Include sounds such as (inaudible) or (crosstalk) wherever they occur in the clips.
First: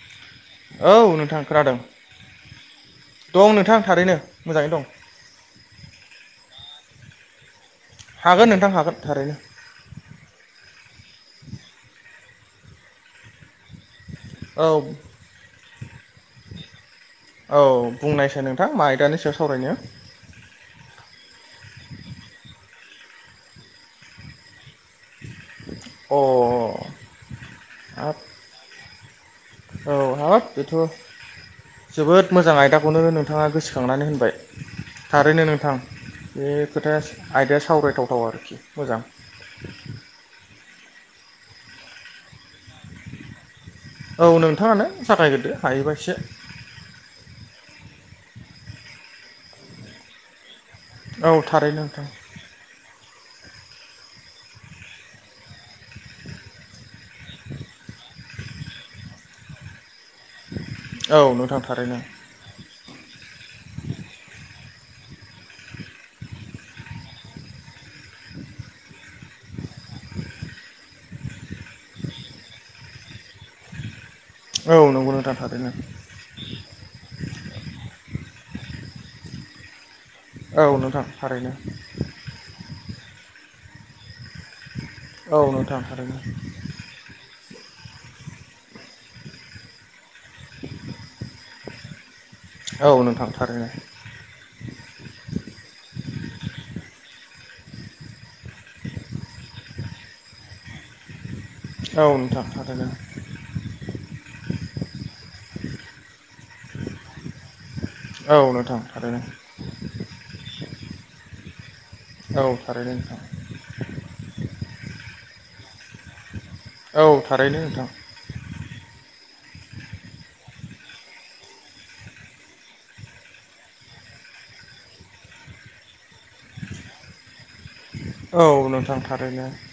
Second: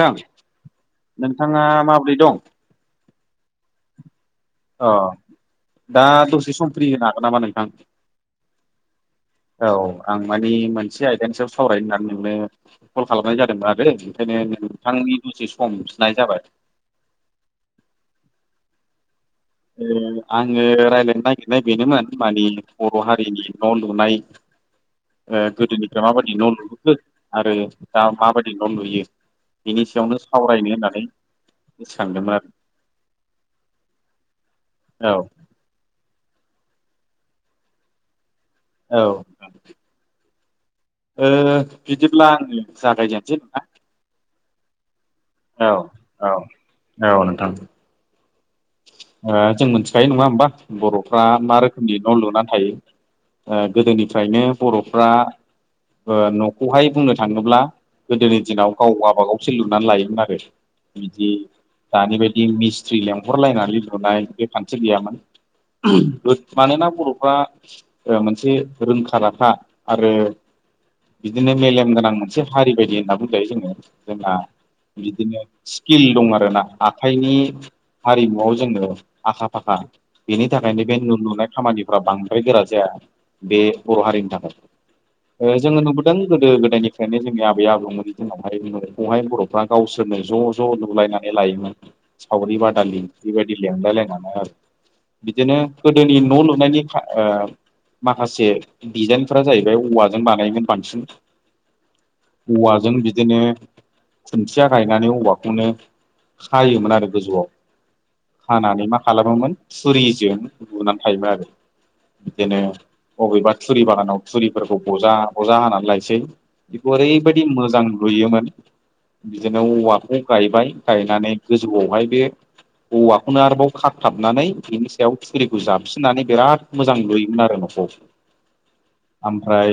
नोंथां नोंथां नोंथाङा खोनादों। माबोरै दं दं नोंथां थारैनो। मोजाङैनो दं अ दा दसे सम फ्रि होनो हागोन नामा नोंथां? हागोन नोंथां हागोन थारैनो औ आं मानि मोनसे आयदानि सायाव सावरायनो होननानै नोंनो कल खालामनाय जादोंमोन बे ओंखायनो औ नोंथांनि दसे सम बिनाय जाबाय औ बुंनायसै नोंथां मा आयदानि सायाव सावरायनो ए आङो रायलायनो नागिरनाय बेनोमोन मानि। बर' हारिनि न' लुनाय । गोदोनिफ्राय अ माबायदि न' लुबोखो आरो दा हाब माबायदि न' लुयो। बिनि औ सायावनो हाब सावरायनो बेथ'। होननानै जोबोद गोसोखांदोंमोन आरो मोजां आयदाखौनो नोंथाङा गोसोखांनानै होनबाय। औ थारैनो नोंथां बे खोथाया आयदाया सावरायथावथाव आरो। औ मोजां। बिदिब्ला आङो जागायजेनोसै नोंथां। औ नोंथाङानो जागायग्रोदो हायोबा एसे। औ औ औ नोंथां जों मोनथि खायो नङा होमबा बर'फ्रा औ मा थारैनो रोखोमनि नोंथां न' लुनानै थायो। गोदोनिफ्रायनो बर'फ्रा न'खौहाय बुंनो थाङोब्ला गोदोनि दिनाव गाव गाबागावसो लुनानै लायोमोन आरो औ बिदि नोंथां थारैनो दानि बायदि मिस लेंहरलायनानै न' लुनाय बे खान्थि गैयामोन मानोना बर'फ्रा। मोनसे रोंखा आरो बिदिनो मेलेम गोनां मोनसे हारि बायदि होनना बुंजायो जोङो। जोंना औ नंगौ नोंथां बिदिनो थारैनो स्किल दं आरोना आखाइनि हारिमुआव जोंङोनो आखा फाखा बेनि औ थाखायनो बे नोंथां न 'लुनाय थारैनो खामानिफ्रा बांद्राय गोरा जाया बे बर' हारिनि औ थाखाय। नोंथां जोङो नुबोदों थारैनो गोदो गोदायनिफ्रायनो जोंनि आबौ आबौमोननि दिनावहाय बेहाय बर'फ्रा गावसोरनो ज' ज' नुलायनानै लायोमोन सावरि औ बादालि नोंथां बिबादि थारैनो लेंलाय लायनानै गोदोनि न' लुनायनि माखासे दिडिजाइनफोरा जायो बे औवाजों बानायमोन बांसिन औ नोंथां थारैनो औवाजों बिदिनो खुन्थिया गायनानै औवाखौनो खायोमोन आरो गोजौआव औ नोंथां खानानै मा थारैनो खालामोमोन थुरिजों लुनानै थायोमोन आरो। औ बिदिनो थारैनो नोंथां बबेबा थुरि बागानाव थुरिफोरखौ बजा बजा हानानै लायसै बेखौ औ ओरैबायदि थारैनो मोजां नोंथां लुयोमोन। बिदिनो औवाखौ गायबाय गायनानै गोजौआवहाय बे औवाखौनो आरोबाव खाथाबनानै बेनि सायाव थुरिखौ जाबसिननानै बिराद मोजां लुयोमोन आरो न'खौ औ नोंथां । थारैनो ओमफ्राय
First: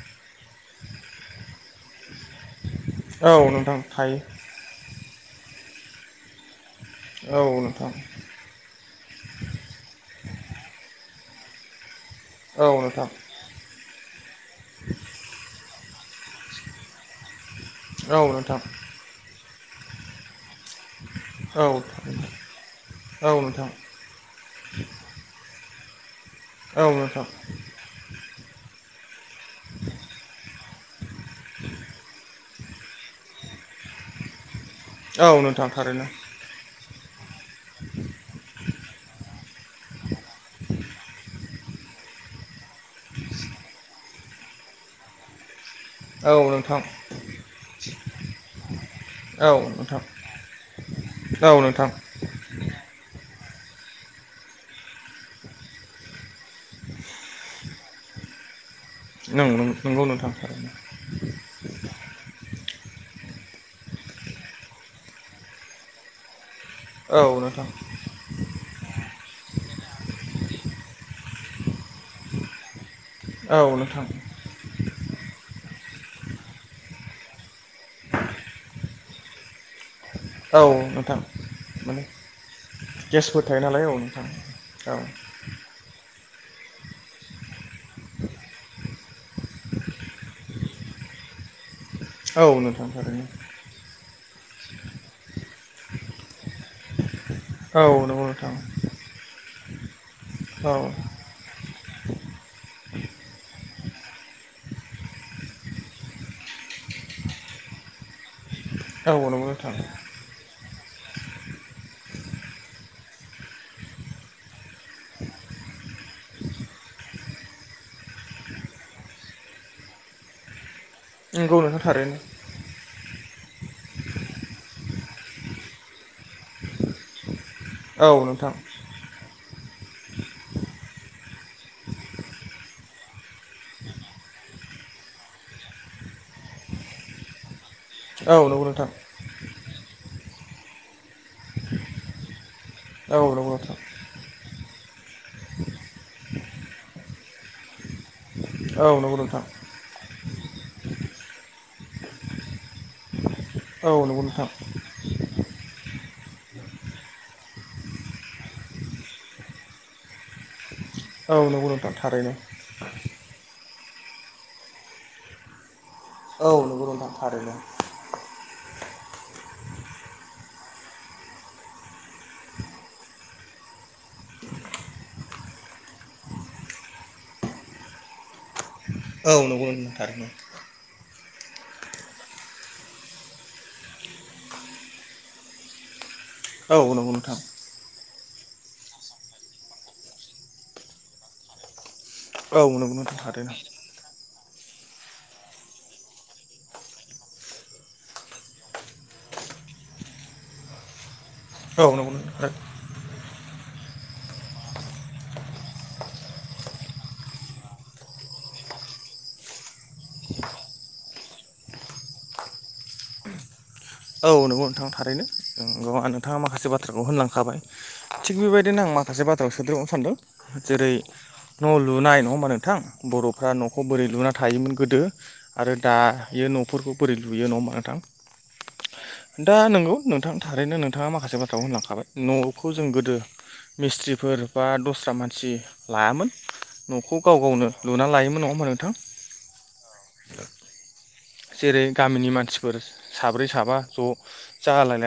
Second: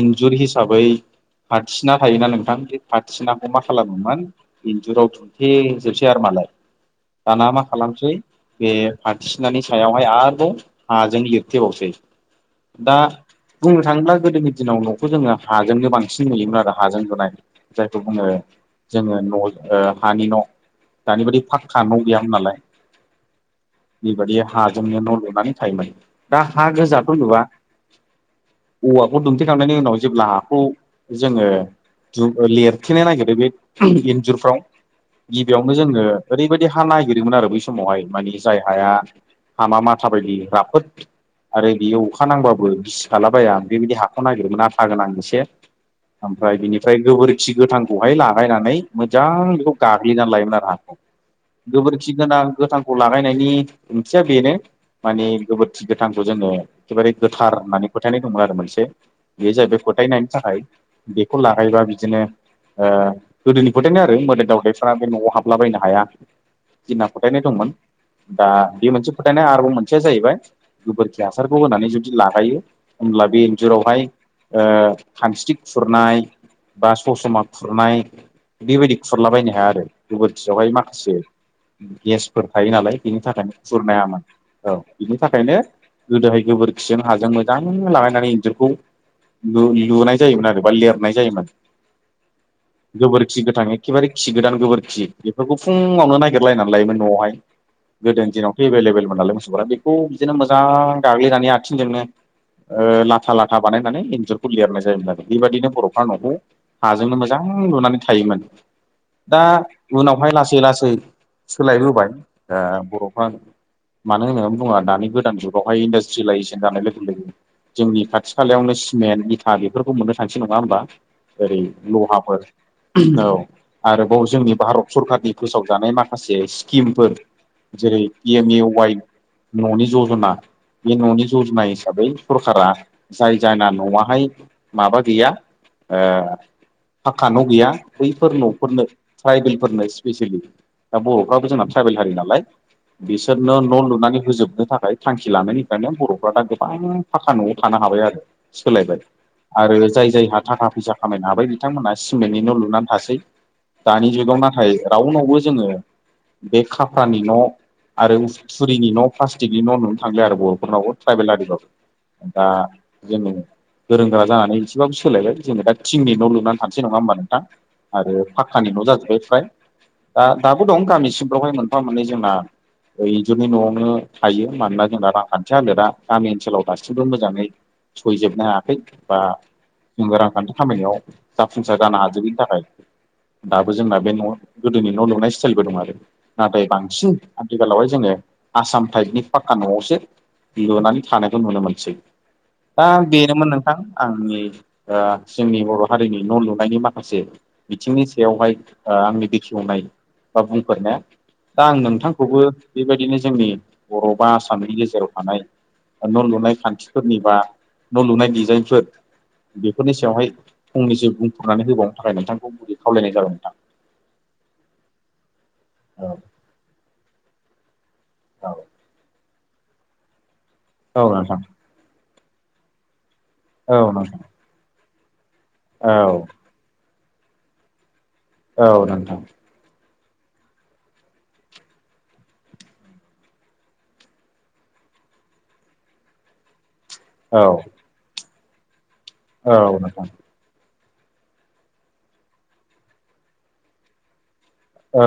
इन्जुर हिसाबै हिसाबै फाथिसेना थायोना नोंथां बे औ फाथिसेनाखौ मा नोंथां थायो खालामोमोन इन्जुराव दुम (inaudible) दाना औ मा नोंथां खालामसै बे फाथिसेनानि सायावहाय आरो। आ जों लिरथि बावसो औ दा नोंथां बुंनो थाङोब्ला गोदोनि दिनाव न'खौ जोङो हाजोंनो बांसिन नुयोमोन आरो हाजों लुनाय जायखौ बुङो औ नोंथां जोङो न' ओ हानि न' दानि बायदि फा औ क्का न' गैयामोन नालाय नोंथां बेबादि हाजोंनो न' लुनानै थायोमोन । दा हा औ गोजाथ' नोंथां नुवा औवाखौ दुमथेखांनायनि उनाव जेब्ला हाखौ जोङो लिरथेनो नागिरो बे इन्जुरफ्राव औ नोंथां गिबियावनो जोङो थारैनो ओरैबायदि हा नागिरोमोन आरो बै समावहाय मानिे जाय हाया हामा माथा बायदि राफोद आरो बियो अखा नांबाबो गिसिखालाबाया बेबायदि हाखौ नागिरोमोन आदा गोनां एसे औ ओमफ्राय नोंथां बिनिफ्राय गोबोरखि गोथांखौहाय लागायनानै मोजां औ बेखौ नोंथां गाग्लिनानै लायोमोन आरो हाखौ औ नोंथां गोबोरखि गोनां गोथांखौ लागायनायनि ओंथिया बेनो । माने गोबोरखि गोथांखौ जोङो एखेबारे गोथार होननानै फोथायनाय दंमोन आरो मोनसे । बे जाहैबाय नंगौ नोंथां फोथायनायनि थाखाय थारैनो बेखौ लागायबा बिदिनो ओ गोदोनि फोथायनाय आरो मोदाय दावदायफ्रा बे न'आव हाबलाबायनो हाया। बिदिहोनना औ फोथायनाय नोंथां दंमोन दा बे मोनसे फोथायनाय आरोबाव मोनसेया जाहैबाय गोबोरखि हासारखौ होनानै जुदि लागायो। होमब्ला बे औ इन्जुरावहाय नोंथां ओ खामस्रि खुरनाय बा सस्रमा खुरनाय बेबायदि खुरलाबायायनो हाया आरो। औ गोबोखियावहाय माखासे नोंथां। माने गेसफोर थायो नालाय बेनि गेसफोर थाखायनो थायो नालाय औ गुरनायामोन नोंथां औ बिनि थाखायनो गोदोहाय गोबोरखिजों हाजों मोजां लागायनानै इन्जुरखौ लुनाय जायोमोन आरो बा लिरनाय जायोमोन औ नोंथां थारैनो गोबोरखि गोथां एखेबारे खि गोदान गोबोरखि बेफोरखौ फुङावनो नायगिरलायनानै लायोमोन न'आवहाय औ गोदो नंगौ नोंथां दिनावथ' एभेलेबेलमोन नालाय मोसौफोरा बेखौ बिदिनो मोजां औ गाग्लिनानै आ थिंजोंनो ओ लाथा लाथा बानायनानै इन्जुरखौ लिरनाय जायोमोन आरो बेबायदिनो बर'फ्रा न'खौ हाजोंनो मोजां लुनानै थायोमोन दा नंगौ नोंथां उनावहाय लासै लासै सोलायबोबाय बर'फ्रा। मानो होननानै बुङोबा दानि गोदान जुगावहाय इन्डासट्रियेलाइजेसन जानाय लोगो लोगो। जोंनि खाथि खालायावनो सिमेन्ट इथा बेफोरखौ मोननो थांसै नङा होमबा? ओरै नंगौ नोंथां थारैनो लहाफोर औ आरोबाव जोंनि भारत सरखारनि फोसावजानाय माखासे स्किमफोर जेरै औ पि एम नोंथां ए वाइ न'नि जज'ना बे न'नि जजना हिसाबै सरखारा जाय जायना न'आहाय माबा गैया। ओ फाक्का न' गैया। औ बैफोर नंगौ न'फोरनो नोंथां ट्राइबेलफोरनो स्पेसियेलि दा बर'फ्राबो जोंना ट्राइबेल हारि नालाय। औ नंगौ बिसोरनो नोंथां न' लुनानै होजोबनो थाखाय थांखि लानायनिफ्रायनो बर'फ्रा दा गोबां फाखा न'आव थानो हाबाय आरो। औ सोलायबाय नंगौ नोंथां आरो जाय जाय हा थाखा फैसा खामायनो हाबाय बिथांमोनहा सिमेन्टनि न' लुनानै थासै औ दानि नंगौ जुगाव नोंथां नाथाय राउनावबो जोङो बे खाफ्रानि न' आरो थुरिनि न' प्लास्टिकनि न' नुनो थांलिया आरो बर'फोरनावबो ट्राइबेल औ आरिफ्रा नंगौ नोंथां थारैनो दा जोङो गोरों गोरा जानानै एसेबाबो सोलायबाय जोङो दा थिंनि न औ लुनानै थानोसै नंगौ नङा होमबा नोंथां थारैनो आरो। फाख्खानि न' जाजोब्बाय फ्राय दा दाबो दं गामिसिं फ्रावहाय मोनफा मोननै जोंना। इन्जुरनि न'आवनो थायो मानोना जोंना रांखान्थि हलोदा गामि ओनसोलाव दासिमबो मोजाङै सहैजोबनो हायाखै बा औ नंगौ नोंथां जोङो थारैनो रांखान्थि खामायनायाव जाफुंसार जानो हाजोबिनि थाखाय दाबो जोंना बे न'आव गोदोनि न' लुनाय स्टाइलबो दं आरो नाथाय औ नंगौ बांसिन नोंथां आथिखालावहाय जोङो। आसाम टाइपनि फाक्का न'आवसो लुनानै थानायखौ नुनो मोनसै। औ दा नंगौ नोंथां बेनोमोन थारैनो नोंथां आंनि। ओ जोंनि बर' हारिनि न' लुनायनि माखासे बिथिंनि सायावहाय ओ आंनि बेखि दौनाय बा बुंफोरनाया दा आं औ नंगौ नोंथांखौबो नोंथां बेबायदिनो जोंनि बर' बा आसामनि गेजेराव थानाय न' लुनाय खान्थिफोरनि बा न' लुनाय डिजाइनफोर। बेफोरनि सायावहाय फंनैसो बुंफोरनानै होबावनो थाखाय नोंथांखौ गुरै खावलायनाय जाबाय नोंथां। औ नंगौ नोंथां थारैनो नोंगौआनोंथाङा माखासे बाथ्राखौ होनलांखाबाय। थिग बेबायदिनो आं माखासे बाथ्राखौ सोदेरबनो सानदों जेरै औ नोंथां न' लुनाय नङा होमबा नोंथां। बर'फ्रा औ न'खौ बोरै नोंथां लुना थायोमोन गोदो। आरो दा औ यो न'फोरखौ बोरै लुयो नङा होमबा नोंथां। औ नोंथां। दा नंगौ नोंथां थारैनो नोंथाङा माखासे बाथ्राखौ होनलांखाबाय न'खौ जों गोदो मिस्थ्रिफोर बा दस्रा मानसि लायामोन। न'खौ गाव औ गावनो लुना लायोमोन नङा होमबा नोंथां? औ नोंगौ। जेरै गामिनि मानसिफोर साब्रै साबा ज'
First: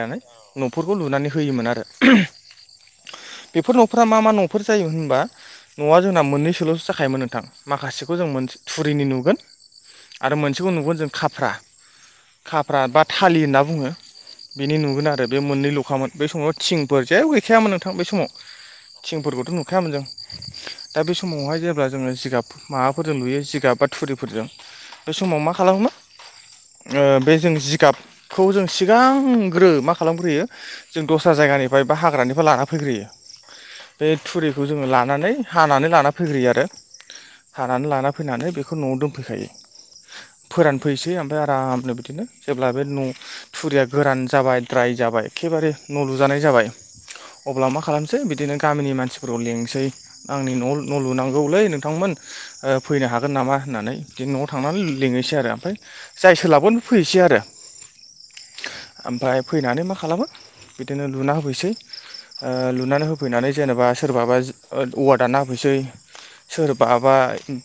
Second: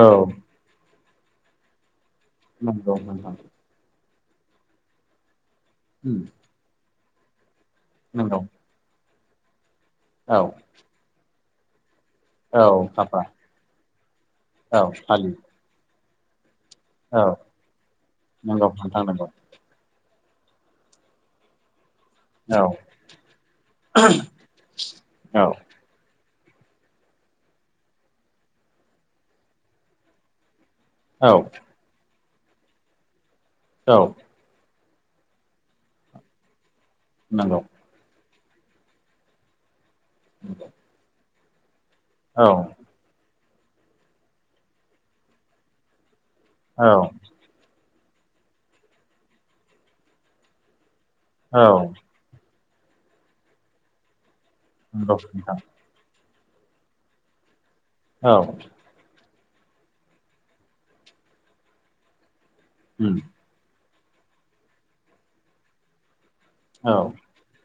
औ न'फोर खौ लुनानै होयोमोन आरो। नंगौ नोंथां। फ्रा मा मा न'फोर जायोमोन होनबा न'आ उम जोंना मोननैसोल'सो जाखायोमोन नोंथां। माखासेखौ जों नंगौ मोनस थुरिनि नुगोन। औ आरो मोनसेखौ नुगोन जों खाफ्रा औ खाफ्रा बा खाफा थालि होनना बुङो। बिनि औ नुगोन आरो फालि बे मोननै ल'खामोन बे समाव। थिंफोर औ जेबो गैखायामोन नोंथां बे समाव नंगौ नोंथां नंगौ थिंफोरखौथ' नुखायामोन जों। दा बे समावहाय जेब्ला जोङो जिगाब औ माबाफोरजों लुयो जिगाब बा थुरिफोरजों बे समाव औ मा खालामोमोन। ओ बे जों जिगाबखौ जों सिगांग्रो मा खालामग्रोयो। जों दस्रा औ जायगानिफ्राय बा हाग्रानिफ्राय लाना फैग्रोयो औ बे थुरिखौ। जोङो लानानै हानानै लाना फैग्रोयो आरो नंगौ हानानै लाना फैनानै बेखौ न'आव दोनफैखायो फोरानफैसै ओमफ्राय आरामनो बिदिनो औ जेब्ला बे न' थुरिया गोरान जाबाय द्राय जाबाय एखेबारे न' लु जानाय जाबाय औ अब्ला मा खालामसै बिदिनो गामिनि मानसिफोरखौ लेंसै आंनि न'आव न' लुनांगौलै औ नोंथांमोन ओ फैनो हागोन नामा होननानै बिदि न'आव थांनानै नंगौ लि‌ङैसै आरो नोंथां ओमफाय जाय सोलाबगोन फैसै आरो। औ। ओमफ्राय फैनानै मा खालामो बिदिनो लुना होफैसै ओ लुनानै उम होफैनानै जेनेबा सोरबाबा जि ओ औवा दानना होफैसै औ सोरबाबा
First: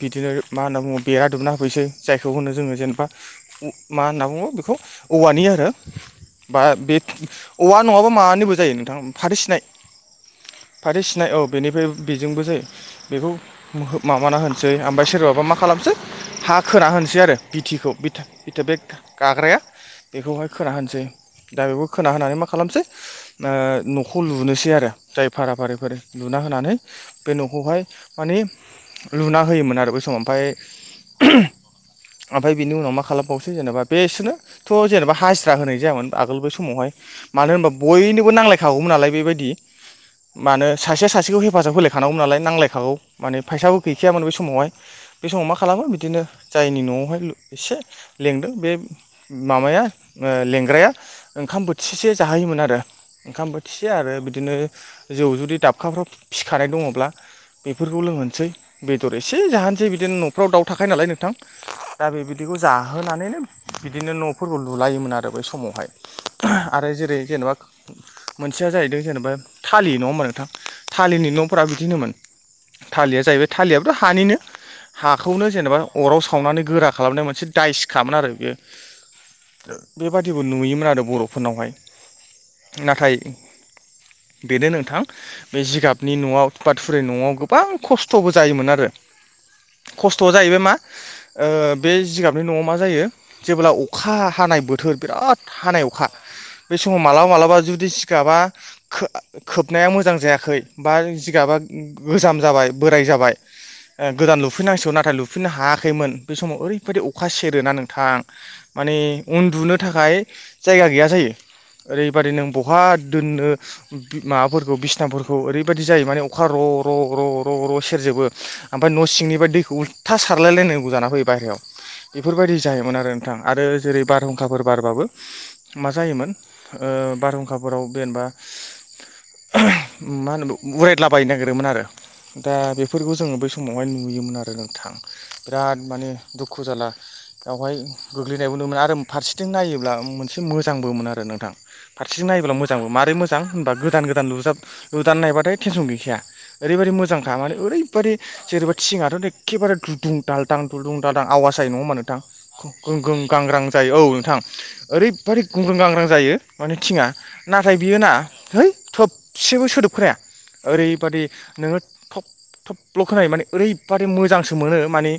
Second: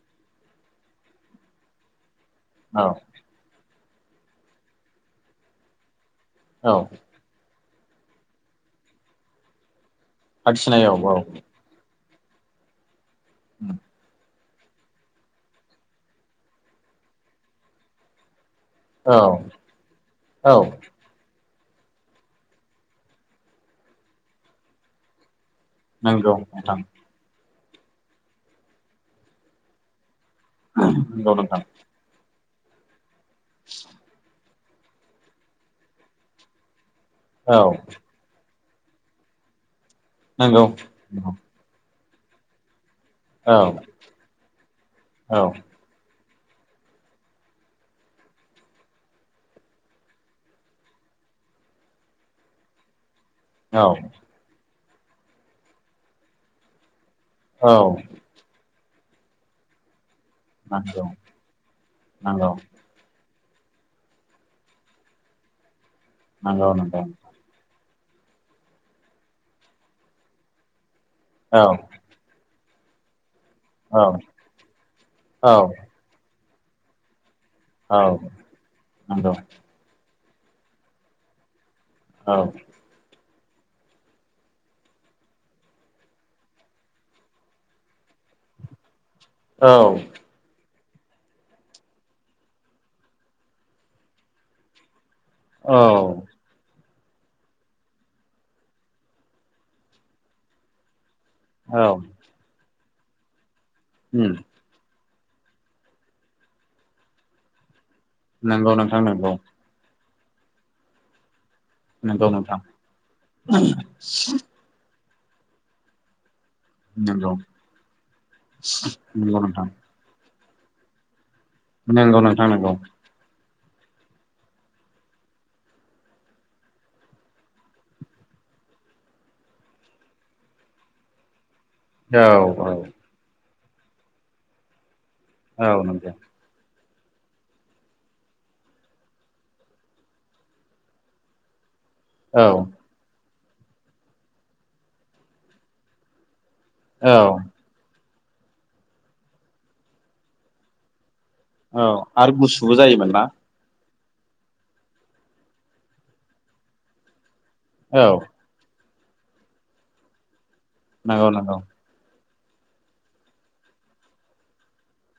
बिदिनो मा होनना बुङो बेरा दुमना होफैसै जायखौ होनो जोङो औ जेनेबा मा होनना बुङो बेखौ औवानि आरो बा औ बे औवा नङाबा मानोबो जायो नोंथां फाथो सिनाय फाथो सिनाय औ बेनिफ्रायब बेजोंबो जायो बेखौ मोहो माबाना होनो सै ओमफ्राय सोरबाबा मा खालामसै हा खोना होनोसै आरो बिथिखौ बिथा थोबेक औ गाग्राया बेखौहाय औ खोना होनोसै। दा बेखौ खोना होनानै मा खालामसै ओ न'खौ लुनोसै आरो जाय भारा फारि फारि नंगौ लुना होनानै नोंथां बे न'खौहाय माने लुना होयोमोन आरो बै समाव। ओमफ्राय औ नोंथां। ओमफ्राय बिनि उनाव मा खालामबावसै जेनेबा बेसोरनो थ' जेनेबा हासिरा होनाय जायामोन आगोल बे समावहाय। मानो होनबा औ बयनोबो नांलायखागौमोन नालाय बेबायदि नंगौ मानो सासेया सासेखौ हेफाजाब होलायख थानांगौमोन नालाय नांलायखागौ माने औ फैसाबो गैखायामोन बे समावहाय बे औ समाव मा खालामो बिदिनो जायनि न'आवहाय एसे लेंदों बे माबाया ओ लेंग्राया ओंखाम बोथिसे जाहोयोमोन आरो। ओंखाम औ बोथिसे आरो बिदिनो जौ जुदि दाबखाफ्राव फिखानाय दङब्ला औ बेफोरखौ लोंहोसै बेदर एसे जाहोनसै बिदिनो न' फ्राव दाउ थाखायो नंगौ नालाय नोंथां दा नंगौ बेबायदिखौ जा नोनो बिदिनो न'फोरखौ लुलायोमोन आरो बै समावहाय नंगौ आरो नंगौ जेरै जेनेबा मोनसेया जाहैदों जेनेबा थालि न' होनबा नोंथां थालिनि न'फोरा औ बिदि होनोमोन। थालिया जाहैबाय थाालियाथ' औ हानिनो हाखौनो औ जेनेबा अराव सावनानै गोरा खालामनाय मोनसे दाय सिखामोन औ आरो बेयो नंगौ बेबादिबो नुयोमोन आरो बर'फोरनावहाय। औ नाथाय (inaudible) बेनो नोंथां बे जिगाबनि न'आव थुवा थुरि न'आव गोबां खस्थ'बो जायोमोन आरो। औ खस्थ'आ जाहैबाय मा ओ बे जिगाब मफ्राय न'आव मा जायो जेब्ला अखा हानाय बोथोर बिराद हानाय अखा औ बे समाव मालाबा मालाबा जुदि सिगाबा खोबनाया मोजां जायाखै बा गा गोज जाबाय बोराय जाबाय उम गोदान लुफैनांसिगौ नुै सुफिननो हायाखैमोन बे समाव ओरैबायदि अखा सेरोना नोंथां नंगौ माने नोंथां नंगौ उन्दुनो थाखाय जायगा गैया जायो नंगौ ओरैबादि नों नोंथां बहा दोननो माबाफोरखौ बिसनाफोरखौ ओरैबाददि जायो माने अखा र' र' र' नंगौ र' र' सेरजोबो ओमफ्राय न' नंगौ सिंनिफ्राय नोंथां दैखौ थास खारलायलायनांगौ जाना फैयो बायहेरायाव नंगौ नोंथां बेफोरबायदि नंगौ जायोमोन आरो नोंथाङा आरो जेरै बारहुंखाफोर बारबाबो मा जायोमोन बारहुंखाफोराव जेनेबा (inaudible) मा होनो उरायदलाबायाय नागिर ओमोन आरो औ दा औ बेफोरखौ जोङो बै समावहाय नुयोमोन आरो नोंथां औ बिराद माने नंगौ दुखु जाला बेावहाय गोग्लैनायबो नु मोनो आरो फारसेथिं नायोब्ला मोनसे मोजांबो मोन आरो नोंथां फारसेथिं औ नायब्ला मोजांबो मारै मोजां होनबा गोदान गोदानज लुदनानै नायबाथाय टेनसन गैखाया ओरैबादि औ मोांख मान ओरैबाददि जेरैा थिङआथ' एखेबारे दुदुं दालदां दुदुं दालांव नङा औ मा आरो गुसुबो जायोमोन ना नोंथां गांग्रां जायो औ नोंथां ओरैबाददि गुंग्रों गांग्रां जायो माने थिं आ नाथाय औ बियोोना है थबसेबो सोदोबख्राया ओरैबादि नंगौ नंगौ नोङो थब थब्ल' खोनायो माने ओरैबादि मोजांसो मोनो माने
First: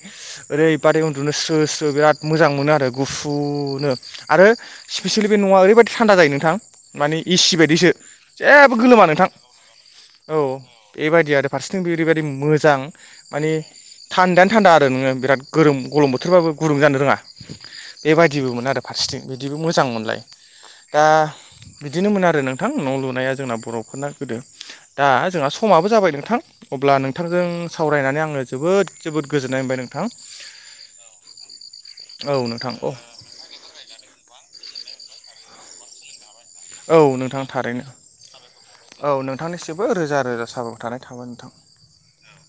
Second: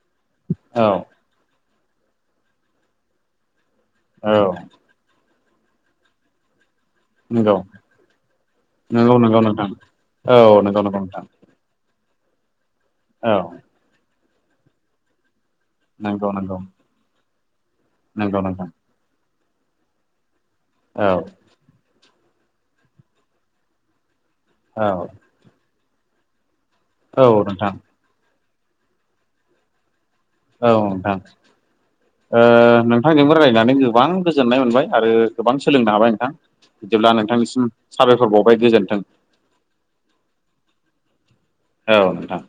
औ ओरैबादि उन्दुनो स्रो स्रो बिराद मोजां मोनो आरो गुफुनो औ आरो स्पिसियेल बे नङा ओरैबायदि थान्दा जायो नोंथां माने नंगौ एसि बायदिसो जेबो गोलोमा नंगौ नोंथां नंगौ औ नंगौ नंगौ नोंथां बेबायदि आरो फारसेथिं बे ओरैबायदि मोजां औ माने थान्दायानो थान्दा आरो नोङो बिराद गोरों गलम नंगौ बोथोरबाबो नंगौ गुदुं जानो रोङा नंगौ बेबायदिबोमोन नोंथां आरो फारसेथिं बिदिबो मोजांमोनलाय दा औ बिदिनोमोन आरो नोंथां न' लुनाया जोंना बर'फोरना गोदो औ दा जोंना समाबो जाबाय नोंथां अब्ला औ नोंथांजों नोंथां सावरायनानै आङो जोबोद जोबोद गोजोननाय मोनबाय नोंथां औ नोंथां औ नोंथां औ नोंथांजोंबो रायज्लायनानै गोबां गोजोननाय मोनबाय आरो गोबां सोलोंनो हाबाय नोंथां औ बिदिब्ला नोंथां नोंथांनिसिम थारैनो साबायखर बावबाय गोजोन्थों औ नोंथांनिसिबो रोजा रोजा साबाय थानाय थाबाय नोंथां औ नोंथां